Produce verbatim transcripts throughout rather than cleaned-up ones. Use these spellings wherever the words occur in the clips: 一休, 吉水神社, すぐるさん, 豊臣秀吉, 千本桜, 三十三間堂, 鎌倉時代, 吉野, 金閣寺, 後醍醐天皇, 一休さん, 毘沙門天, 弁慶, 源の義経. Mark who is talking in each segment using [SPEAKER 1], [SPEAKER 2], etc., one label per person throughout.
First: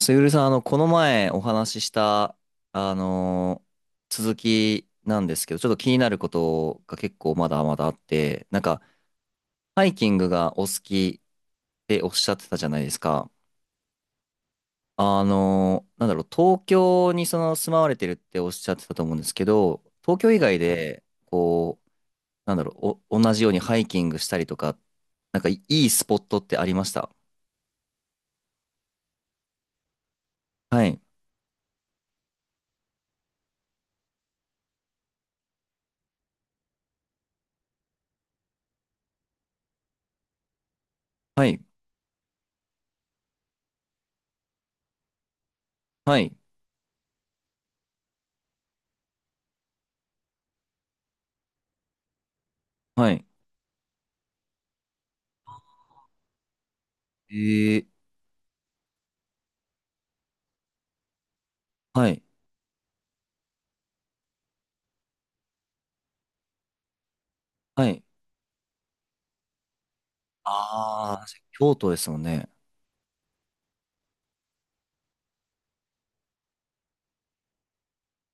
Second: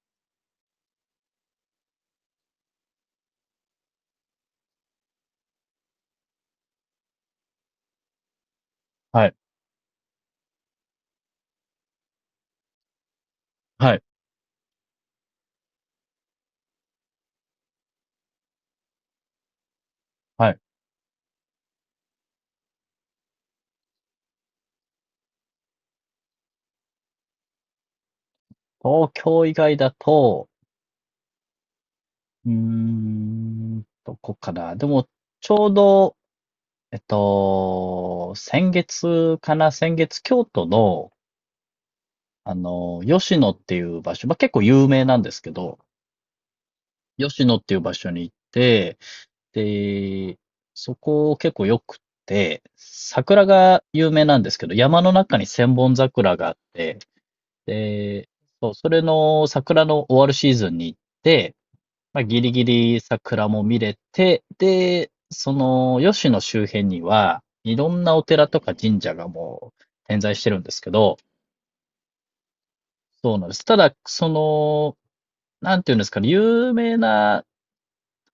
[SPEAKER 1] すゆるさん、あの、この前お話しした、あのー続きなんですけど、ちょっと気になることが結構まだまだあって、なんか、
[SPEAKER 2] はい、
[SPEAKER 1] ハイキングがお好きっておっしゃってたじゃないですか。
[SPEAKER 2] はい、
[SPEAKER 1] あのーなんだろう、東京にその住まわれてるっておっしゃってたと思うんですけど、東京以
[SPEAKER 2] は
[SPEAKER 1] 外
[SPEAKER 2] い。
[SPEAKER 1] で、こう、なんだろう、お、同じようにハイキングしたりとか、なんかいいいスポットってありました？
[SPEAKER 2] 東京以外だと、
[SPEAKER 1] はい、
[SPEAKER 2] うーん、どこかな。でも、ちょうど、えっと、先月かな、先月、京都の、
[SPEAKER 1] はい、
[SPEAKER 2] あの、吉野っていう場所、まあ、結構有名なんですけど、
[SPEAKER 1] はい、
[SPEAKER 2] 吉野っていう場所に行って、で、そこ結構良くて、
[SPEAKER 1] はい、
[SPEAKER 2] 桜が有名なんですけど、山の中に千本桜があって、
[SPEAKER 1] えー、
[SPEAKER 2] で、そう、それの桜の終わるシーズンに行って、
[SPEAKER 1] は
[SPEAKER 2] ま
[SPEAKER 1] い、
[SPEAKER 2] あ、ギリギリ桜も見れて、で、その、吉野周辺には、い
[SPEAKER 1] は
[SPEAKER 2] ろん
[SPEAKER 1] い。
[SPEAKER 2] なお寺とか神社がもう点在してるんですけど、
[SPEAKER 1] ああ、京都ですもんね。
[SPEAKER 2] そうなんです。ただ、その、なんていうんですかね、有名な、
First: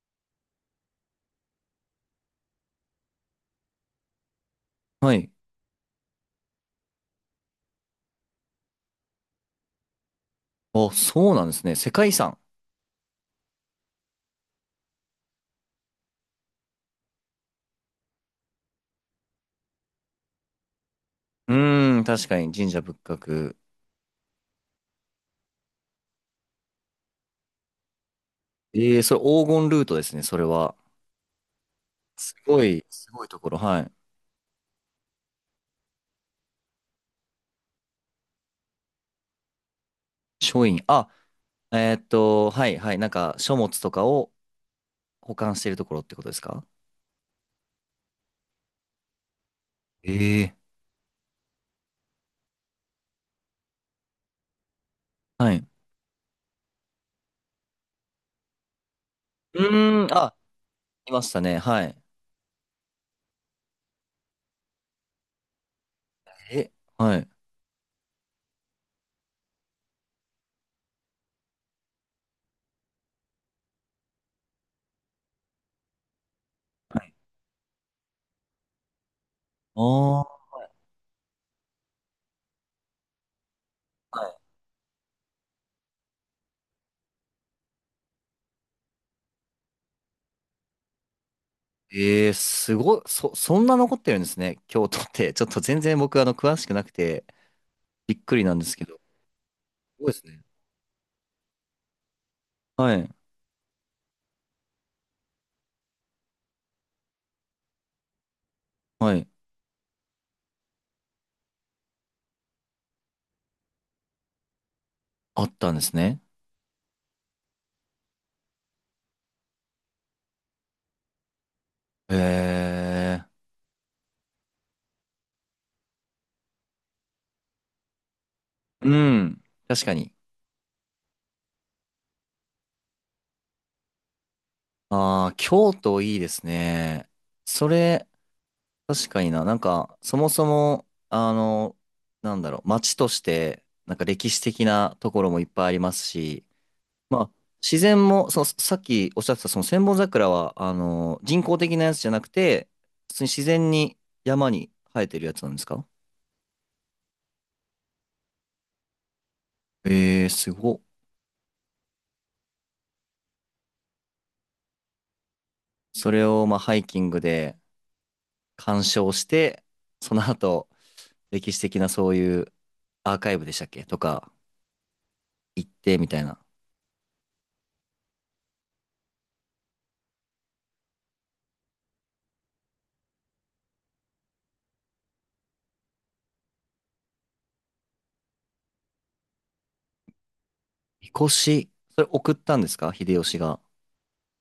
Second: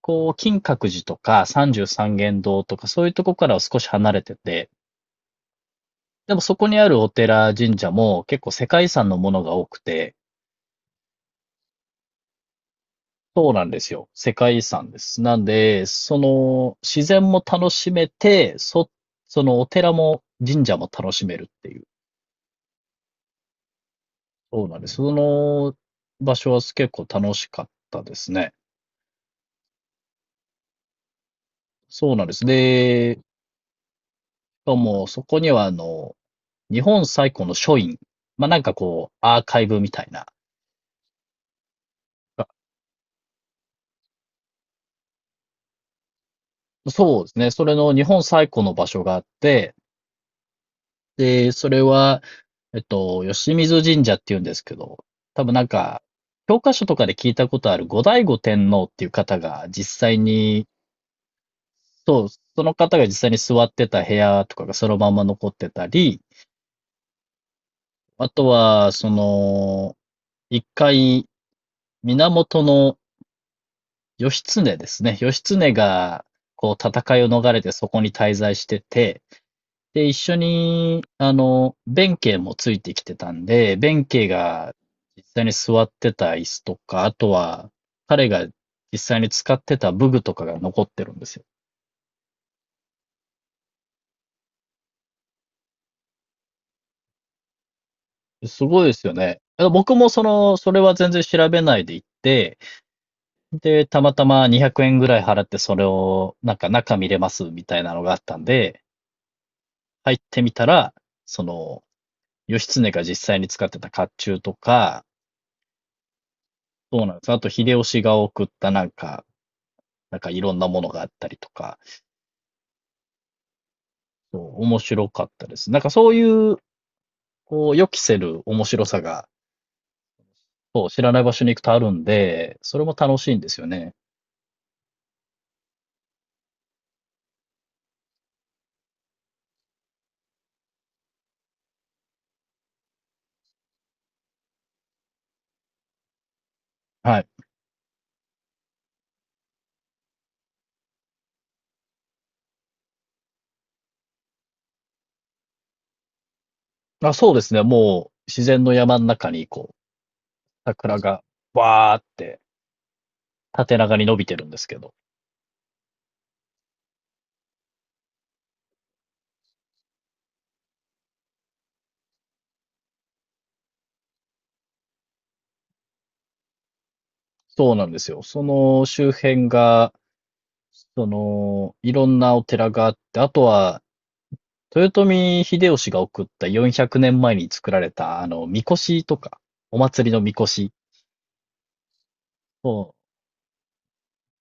[SPEAKER 2] こう、金閣寺とか三十三間堂とか、そういうとこからは少し離れてて、
[SPEAKER 1] はい。
[SPEAKER 2] でもそこにあるお寺、神社も結構世界遺産のものが多くて、
[SPEAKER 1] あ、そうなんですね。世界遺産。
[SPEAKER 2] そうなんですよ。世界遺産です。なんで、その、自然も楽しめて、そ、そのお寺も神社も楽しめる
[SPEAKER 1] う
[SPEAKER 2] っていう。
[SPEAKER 1] ーん、確かに神社仏閣。
[SPEAKER 2] そうなんです。その場所は結構楽しかったですね。
[SPEAKER 1] ええそれ黄金ルートですね、それは。
[SPEAKER 2] そうなんで
[SPEAKER 1] す
[SPEAKER 2] す。
[SPEAKER 1] ごい、す
[SPEAKER 2] で、し
[SPEAKER 1] ごいところ。はい。
[SPEAKER 2] かもそこにはあの、日本最古の書院。まあ、なんかこう、アーカイブみたいな。
[SPEAKER 1] 書院。あ、えーっと、
[SPEAKER 2] あ、
[SPEAKER 1] はい、はい。なんか、書物とかを保管しているところってことですか？
[SPEAKER 2] そうですね。それの日本最古の場所があって、
[SPEAKER 1] ええ
[SPEAKER 2] で、それは、えっと、吉水神社っていうんですけど、多
[SPEAKER 1] は
[SPEAKER 2] 分な
[SPEAKER 1] い。
[SPEAKER 2] んか、教科書とかで聞いたことある後醍醐天皇っていう方
[SPEAKER 1] う
[SPEAKER 2] が実
[SPEAKER 1] ーん、
[SPEAKER 2] 際
[SPEAKER 1] あ、
[SPEAKER 2] に、
[SPEAKER 1] いましたね。はい。
[SPEAKER 2] そう、その方が実際に座ってた部屋とかがそのまま残ってたり、
[SPEAKER 1] え、はい。
[SPEAKER 2] あとは、その、一回、源の義経ですね。義経が、こう、戦いを逃れてそこに滞在してて、
[SPEAKER 1] あ
[SPEAKER 2] で、一緒
[SPEAKER 1] あ、
[SPEAKER 2] に、あの、弁慶もついてきてたんで、弁慶が実際に座ってた椅子とか、あとは、彼が実際に使ってた武具とかが残ってるんですよ。
[SPEAKER 1] ええすごい。そ、そんな残ってるんですね、京都って。ちょっと全然僕、あの、詳しくなくて、びっくりなんで
[SPEAKER 2] す
[SPEAKER 1] すけ
[SPEAKER 2] ごいで
[SPEAKER 1] ど。す
[SPEAKER 2] すよね。あの僕
[SPEAKER 1] ご
[SPEAKER 2] も
[SPEAKER 1] いで
[SPEAKER 2] そ
[SPEAKER 1] すね。
[SPEAKER 2] の、それは全然調べないで行って、
[SPEAKER 1] はい。
[SPEAKER 2] で、たまたまにひゃくえんぐらい払ってそれを、なんか中見れますみたいなのがあったんで、
[SPEAKER 1] はい。
[SPEAKER 2] 入ってみたら、その、義経が実際に使ってた甲冑とか、
[SPEAKER 1] あったんですね。
[SPEAKER 2] そうなんです。あと、秀吉が送ったなんか、なんかいろんなものがあったりとか、
[SPEAKER 1] へえ。
[SPEAKER 2] そう、面白かったです。なんかそういう、こう、予期せる面白
[SPEAKER 1] う
[SPEAKER 2] さが、
[SPEAKER 1] ん。確かに。
[SPEAKER 2] そう、知らない場所に行くとあるんで、それも楽しいんですよね。
[SPEAKER 1] ああ、京都いいですね。それ、確かにな。なんか、そもそも、あの、なんだろう、街として、なんか歴史的なところもいっぱいありますし、
[SPEAKER 2] は
[SPEAKER 1] ま
[SPEAKER 2] い。
[SPEAKER 1] あ、自然も、その、さっきおっしゃってた、その千本桜は、あの、人工的なやつじゃなくて、普通に自然に山に生えてるやつなんですか？
[SPEAKER 2] あ、そうですね。もう、自然の山の中に、こう、
[SPEAKER 1] ええー、すごっ。
[SPEAKER 2] 桜が、わーって、縦長に伸びてるんですけど。
[SPEAKER 1] それを、まあ、ハイキングで、鑑賞して、その後、歴史的なそういうアーカイブでしたっけとか行ってみたいな。
[SPEAKER 2] そうなんですよ。その周辺が、その、いろんなお寺があって、あとは、豊臣秀吉が送ったよんひゃくねんまえに作られた、あの、神輿とか、お祭りの神輿
[SPEAKER 1] みこし、それ送ったんですか
[SPEAKER 2] を。
[SPEAKER 1] 秀吉が？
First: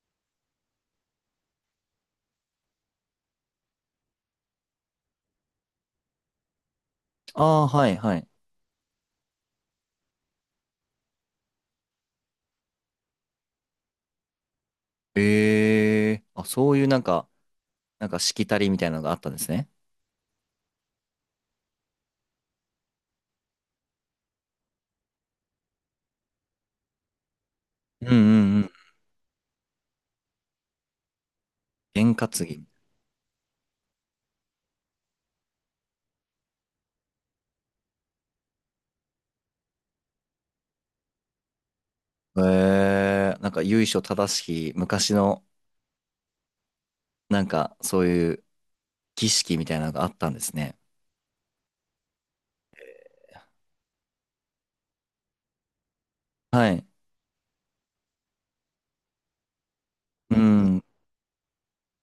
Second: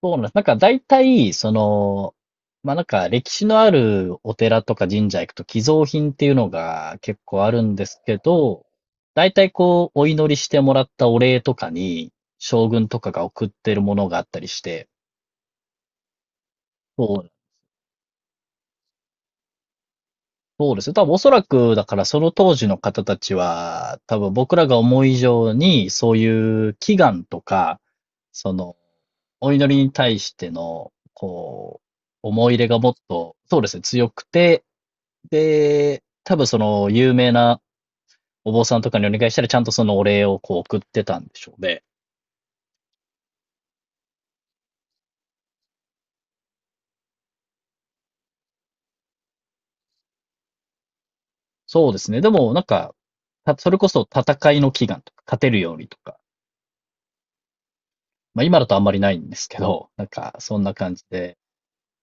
[SPEAKER 2] そうなんです。なんか大体、その、まあなんか歴史のあるお寺とか神社行くと寄贈品っていうのが結
[SPEAKER 1] あ
[SPEAKER 2] 構ある
[SPEAKER 1] あ、
[SPEAKER 2] んで
[SPEAKER 1] はい
[SPEAKER 2] す
[SPEAKER 1] は
[SPEAKER 2] け
[SPEAKER 1] い。
[SPEAKER 2] ど、大体こうお祈りしてもらったお礼とかに将軍とかが送ってるものがあったりして、
[SPEAKER 1] ええあ、そういうなん
[SPEAKER 2] そ
[SPEAKER 1] か、
[SPEAKER 2] う、
[SPEAKER 1] なんかしきたりみたいなのがあったんですね。
[SPEAKER 2] そうですね。多分おそらくだからその当時の方たちは多分僕らが思う以上にそういう祈願とか、
[SPEAKER 1] うんうん
[SPEAKER 2] そ
[SPEAKER 1] うん。
[SPEAKER 2] のお祈りに対してのこ
[SPEAKER 1] 験
[SPEAKER 2] う
[SPEAKER 1] 担
[SPEAKER 2] 思い入
[SPEAKER 1] ぎ。
[SPEAKER 2] れがもっと、そうですね、強くて、で、多分その有名なお坊さんとかにお願いしたらちゃんとそのお礼をこう送ってたんでしょうね。
[SPEAKER 1] ええなんか由緒正しき昔の、なんかそういう儀式みたいなのがあったんですね。
[SPEAKER 2] そうですね。でもなんか、たそれこそ戦いの祈願とか、勝てるようにとか、
[SPEAKER 1] はい。
[SPEAKER 2] まあ今だとあんまりないんですけど、なん
[SPEAKER 1] う
[SPEAKER 2] かそんな
[SPEAKER 1] ん。
[SPEAKER 2] 感じで、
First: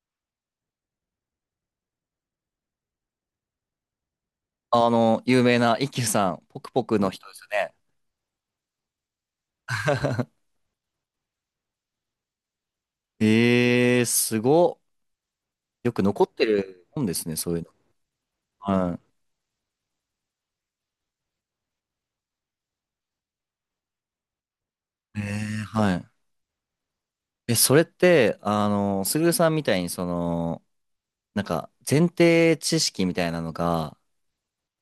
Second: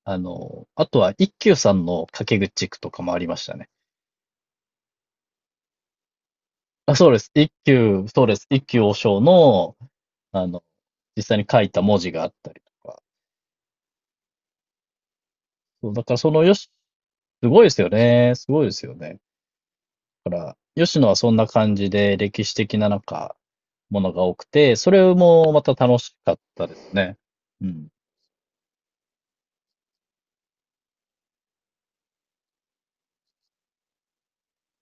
[SPEAKER 2] あの、あとは一休さんの掛け口句とかもありましたね。
[SPEAKER 1] あの、有名な一休さん、ポクポ
[SPEAKER 2] あ、
[SPEAKER 1] クの
[SPEAKER 2] そうで
[SPEAKER 1] 人
[SPEAKER 2] す。
[SPEAKER 1] ですよ
[SPEAKER 2] 一
[SPEAKER 1] ね。
[SPEAKER 2] 休、そうです。一休和尚の、あの、実際に書いた文字があったりとか。
[SPEAKER 1] ええー、すごっ。
[SPEAKER 2] そ
[SPEAKER 1] よ
[SPEAKER 2] う、
[SPEAKER 1] く
[SPEAKER 2] だから
[SPEAKER 1] 残っ
[SPEAKER 2] その
[SPEAKER 1] て
[SPEAKER 2] よし、
[SPEAKER 1] る本ですね、
[SPEAKER 2] す
[SPEAKER 1] そうい
[SPEAKER 2] ご
[SPEAKER 1] う
[SPEAKER 2] い
[SPEAKER 1] の。
[SPEAKER 2] ですよね。すごいですよ
[SPEAKER 1] は
[SPEAKER 2] ね。だから、吉野はそんな感じで歴史的ななんか、ものが多くて、それ
[SPEAKER 1] い。え
[SPEAKER 2] も
[SPEAKER 1] え
[SPEAKER 2] また
[SPEAKER 1] は
[SPEAKER 2] 楽
[SPEAKER 1] い。
[SPEAKER 2] しかったですね。
[SPEAKER 1] え、
[SPEAKER 2] う
[SPEAKER 1] それっ
[SPEAKER 2] ん。
[SPEAKER 1] て、あの、すぐるさんみたいに、その、なんか、前提知識みたいなのが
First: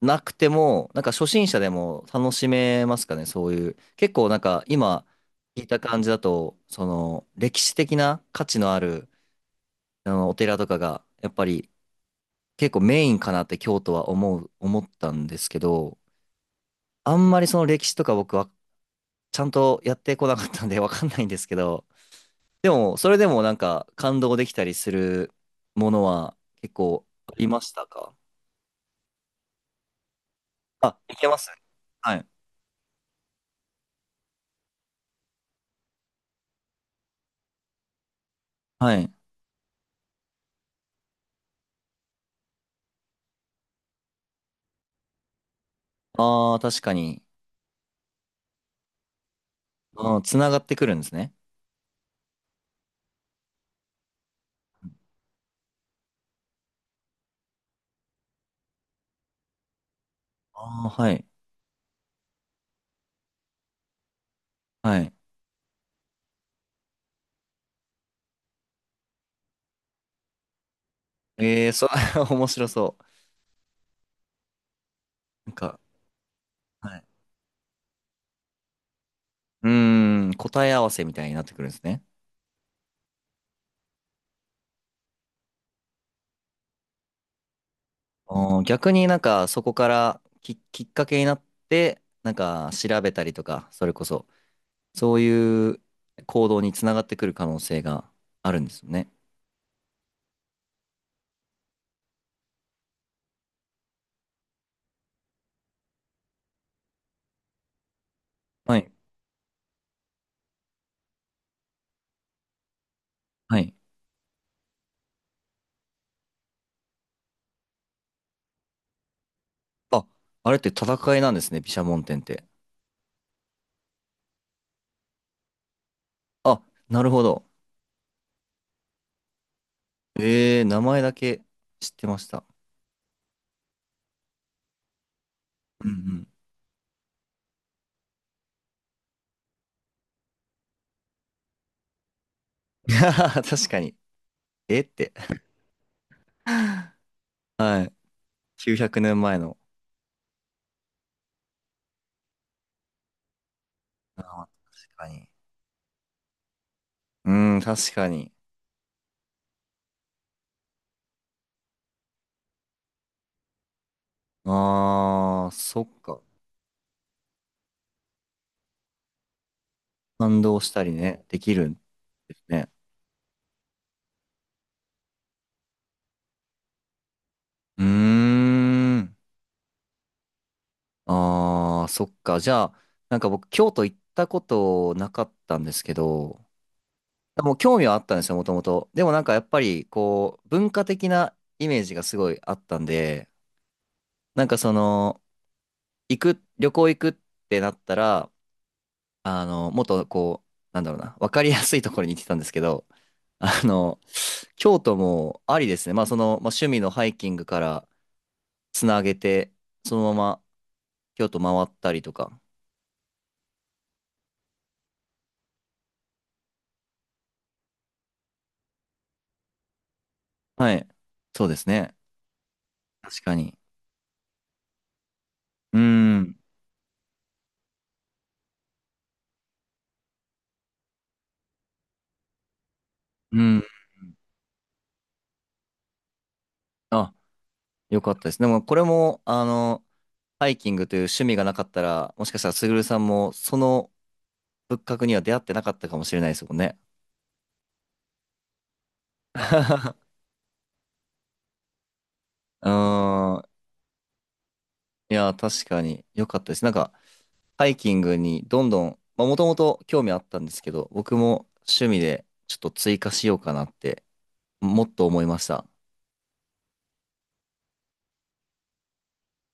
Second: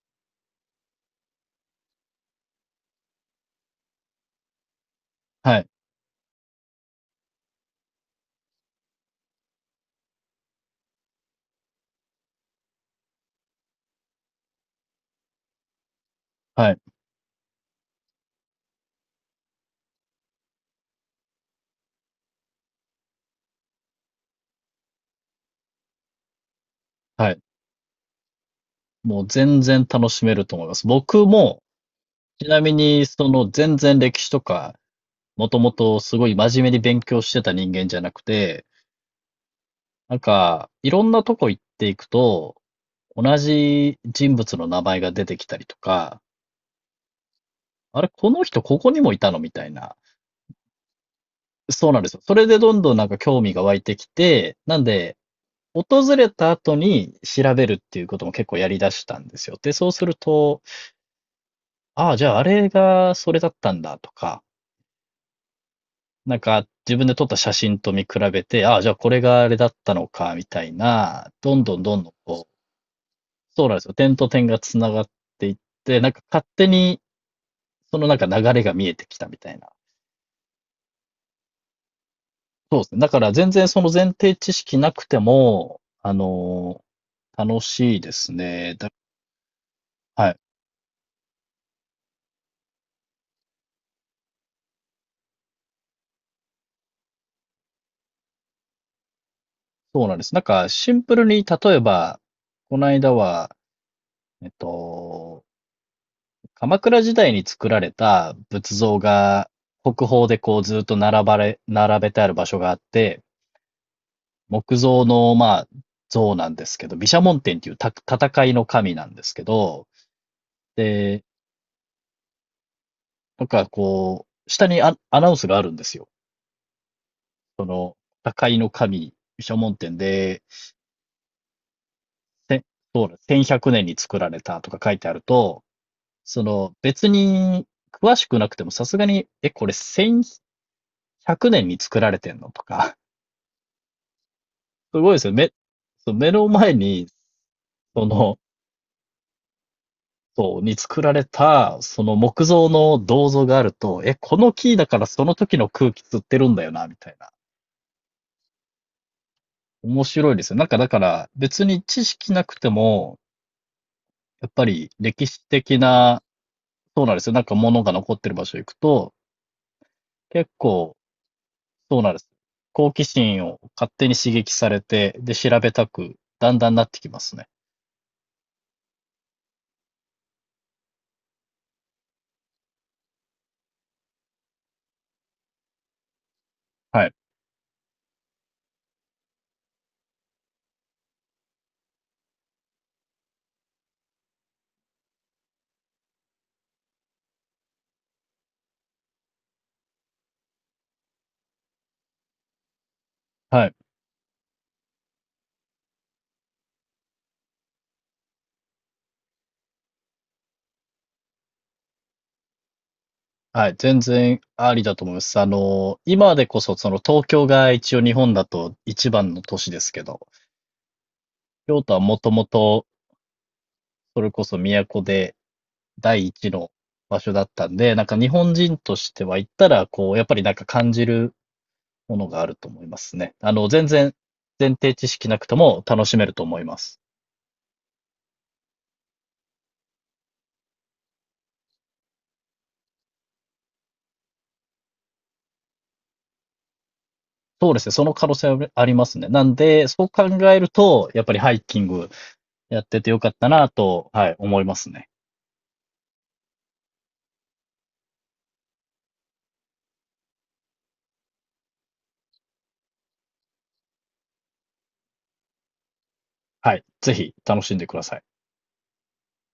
[SPEAKER 1] なくても、なんか初心者でも楽しめますかね、そういう。結構なんか、今、
[SPEAKER 2] は
[SPEAKER 1] 聞い
[SPEAKER 2] い。
[SPEAKER 1] た感じだと、その、歴史的な価値のある、あの、お寺とかが、やっぱり、結構メインかなって京都は思う、思ったんですけど、
[SPEAKER 2] はい。
[SPEAKER 1] あんまりその歴史とか僕はちゃんとやってこなかったんで わかんないんですけど、でも、それでもなんか感動できたりするものは結構
[SPEAKER 2] は
[SPEAKER 1] あ
[SPEAKER 2] い。
[SPEAKER 1] りましたか？
[SPEAKER 2] もう全然楽しめると思います。
[SPEAKER 1] あ、い
[SPEAKER 2] 僕
[SPEAKER 1] けます
[SPEAKER 2] も、
[SPEAKER 1] はい。
[SPEAKER 2] ちなみに、その全然歴史とか、もともとすごい真面目に勉強してた人間じゃなくて、
[SPEAKER 1] はい。
[SPEAKER 2] なんか、いろんなとこ行っていくと、同じ人物の名前が出てきたりとか、
[SPEAKER 1] ああ、確かに。
[SPEAKER 2] あれ、この人ここにもいたのみたいな。
[SPEAKER 1] うん、つながってくるんですね。
[SPEAKER 2] そうなんですよ。それでどんどんなんか興味が湧いてきて、なんで、訪れた後に調べるっていうことも結構やりだしたんですよ。で、そうする
[SPEAKER 1] あ
[SPEAKER 2] と、
[SPEAKER 1] あ、はい。
[SPEAKER 2] ああ、じゃああれがそれだったんだとか、
[SPEAKER 1] はい。
[SPEAKER 2] なんか自分で撮った写真と見比べて、ああ、じゃあこれがあれだったのか、みたいな、どん
[SPEAKER 1] ええー、
[SPEAKER 2] どん
[SPEAKER 1] そ、
[SPEAKER 2] どんどん
[SPEAKER 1] 面
[SPEAKER 2] こう、
[SPEAKER 1] 白そう。
[SPEAKER 2] そうなんですよ。点と点がつながって
[SPEAKER 1] な
[SPEAKER 2] い
[SPEAKER 1] ん
[SPEAKER 2] っ
[SPEAKER 1] か、
[SPEAKER 2] て、なんか勝手
[SPEAKER 1] は
[SPEAKER 2] に
[SPEAKER 1] い。
[SPEAKER 2] そのなんか流れが見えてきたみたい
[SPEAKER 1] う
[SPEAKER 2] な。
[SPEAKER 1] ーん、答え合わせみたいになってくるんですね。
[SPEAKER 2] そうですね。だから全然その前提知識なくても、あのー楽しいです
[SPEAKER 1] あー
[SPEAKER 2] ね。だ、
[SPEAKER 1] 逆になんかそこから
[SPEAKER 2] はい。
[SPEAKER 1] き、きっかけになって、なんか調べたりとか、それこそ。そういう行動につながってくる可能性があるんですよね。
[SPEAKER 2] そうなんです。なんかシンプルに、例えば、この間は、えっと、鎌倉時代に作られた仏
[SPEAKER 1] はい。
[SPEAKER 2] 像が国宝でこうずっと並ばれ、並べてある場所があって、
[SPEAKER 1] はい。
[SPEAKER 2] 木造の、まあ、像なんですけど、毘沙門天っていうた戦いの神なんですけど、
[SPEAKER 1] あ、あれって戦い
[SPEAKER 2] で、
[SPEAKER 1] なんですね、毘沙門天って。
[SPEAKER 2] なんかこう、下にア、アナウンスがあるんですよ。
[SPEAKER 1] あ、なるほど。
[SPEAKER 2] その、破壊の神、諸門店で、
[SPEAKER 1] えー、名前だけ知ってました。
[SPEAKER 2] せそうだ、せんひゃくねんに作られたとか書いてあると、
[SPEAKER 1] うん
[SPEAKER 2] その、別に詳しくなくてもさすがに、え、これせんひゃくねんに作られてんのと
[SPEAKER 1] うん。
[SPEAKER 2] か、
[SPEAKER 1] 確かに。えっ
[SPEAKER 2] すご
[SPEAKER 1] て。
[SPEAKER 2] いですよ。目、そう、目の前 に、
[SPEAKER 1] はい。
[SPEAKER 2] その、
[SPEAKER 1] きゅうひゃくねんまえの。
[SPEAKER 2] そう、に作られた、その木造の銅像があると、え、
[SPEAKER 1] あ
[SPEAKER 2] こ
[SPEAKER 1] ー
[SPEAKER 2] の木だ
[SPEAKER 1] 確
[SPEAKER 2] から
[SPEAKER 1] か
[SPEAKER 2] そ
[SPEAKER 1] に。
[SPEAKER 2] の時の空気吸ってるんだよな、みたいな。
[SPEAKER 1] うん、確かに。
[SPEAKER 2] 面白いですよ。なんかだから、別に知識なくても、やっぱり歴史
[SPEAKER 1] あー、
[SPEAKER 2] 的
[SPEAKER 1] そっか。
[SPEAKER 2] な。そうなんですよ。なんか物が残ってる場所行くと、
[SPEAKER 1] 感
[SPEAKER 2] 結
[SPEAKER 1] 動したり
[SPEAKER 2] 構、
[SPEAKER 1] ね、できるん
[SPEAKER 2] そうなんです。
[SPEAKER 1] ですね。
[SPEAKER 2] 好奇心を勝手に刺激されて、で、調べたく、だんだんなってきますね。
[SPEAKER 1] うーん。ああ、そっか。じゃあ、なんか僕、京都行ったことなかったんですけど、
[SPEAKER 2] はい。
[SPEAKER 1] もう興味はあったんですよ、もともと。でもなんかやっぱり、こう、文化的なイメージがすごいあったんで、なんかその、行く、旅行行くってなったら、あの、もっとこう、なんだろうな、わかりやすいところに行ってたんですけど、あ
[SPEAKER 2] はい。
[SPEAKER 1] の、京都もありですね。まあその、まあ、趣味のハイキングからつなげて、そのまま京都回ったりとか。
[SPEAKER 2] はい。全然ありだと思います。あの、今でこそ、その東京が一応日本だと一番の都市ですけど、
[SPEAKER 1] はい、そうです
[SPEAKER 2] 京都
[SPEAKER 1] ね。
[SPEAKER 2] はもともと、
[SPEAKER 1] 確かに。
[SPEAKER 2] それこそ都で
[SPEAKER 1] うー
[SPEAKER 2] 第
[SPEAKER 1] ん。
[SPEAKER 2] 一の場所だったんで、なんか日本人としては行ったら、こう、やっぱりなんか感じるものがあると思いますね。
[SPEAKER 1] う
[SPEAKER 2] あ
[SPEAKER 1] ん。
[SPEAKER 2] の、全然前提知識なくても楽しめると思います。
[SPEAKER 1] あ、よかったです。でも、これも、あの、ハイキングという趣味がなかったら、もしかしたら、すぐるさんも、その仏閣には出会ってなかったかもしれないですもんね。
[SPEAKER 2] そうですね。その可能性はありますね。なんで、そ う考えると、やっぱりハイキング
[SPEAKER 1] う
[SPEAKER 2] やっててよかっ
[SPEAKER 1] ー
[SPEAKER 2] た
[SPEAKER 1] ん。
[SPEAKER 2] なと、はい、思いますね。
[SPEAKER 1] いや、確かに、よかったです。なんか、ハイキングにどんどん、まあ、もともと興味あったんですけど、僕も趣味で、ちょっと追加しようかなって、もっと思いました。
[SPEAKER 2] はい。ぜひ楽しんでください。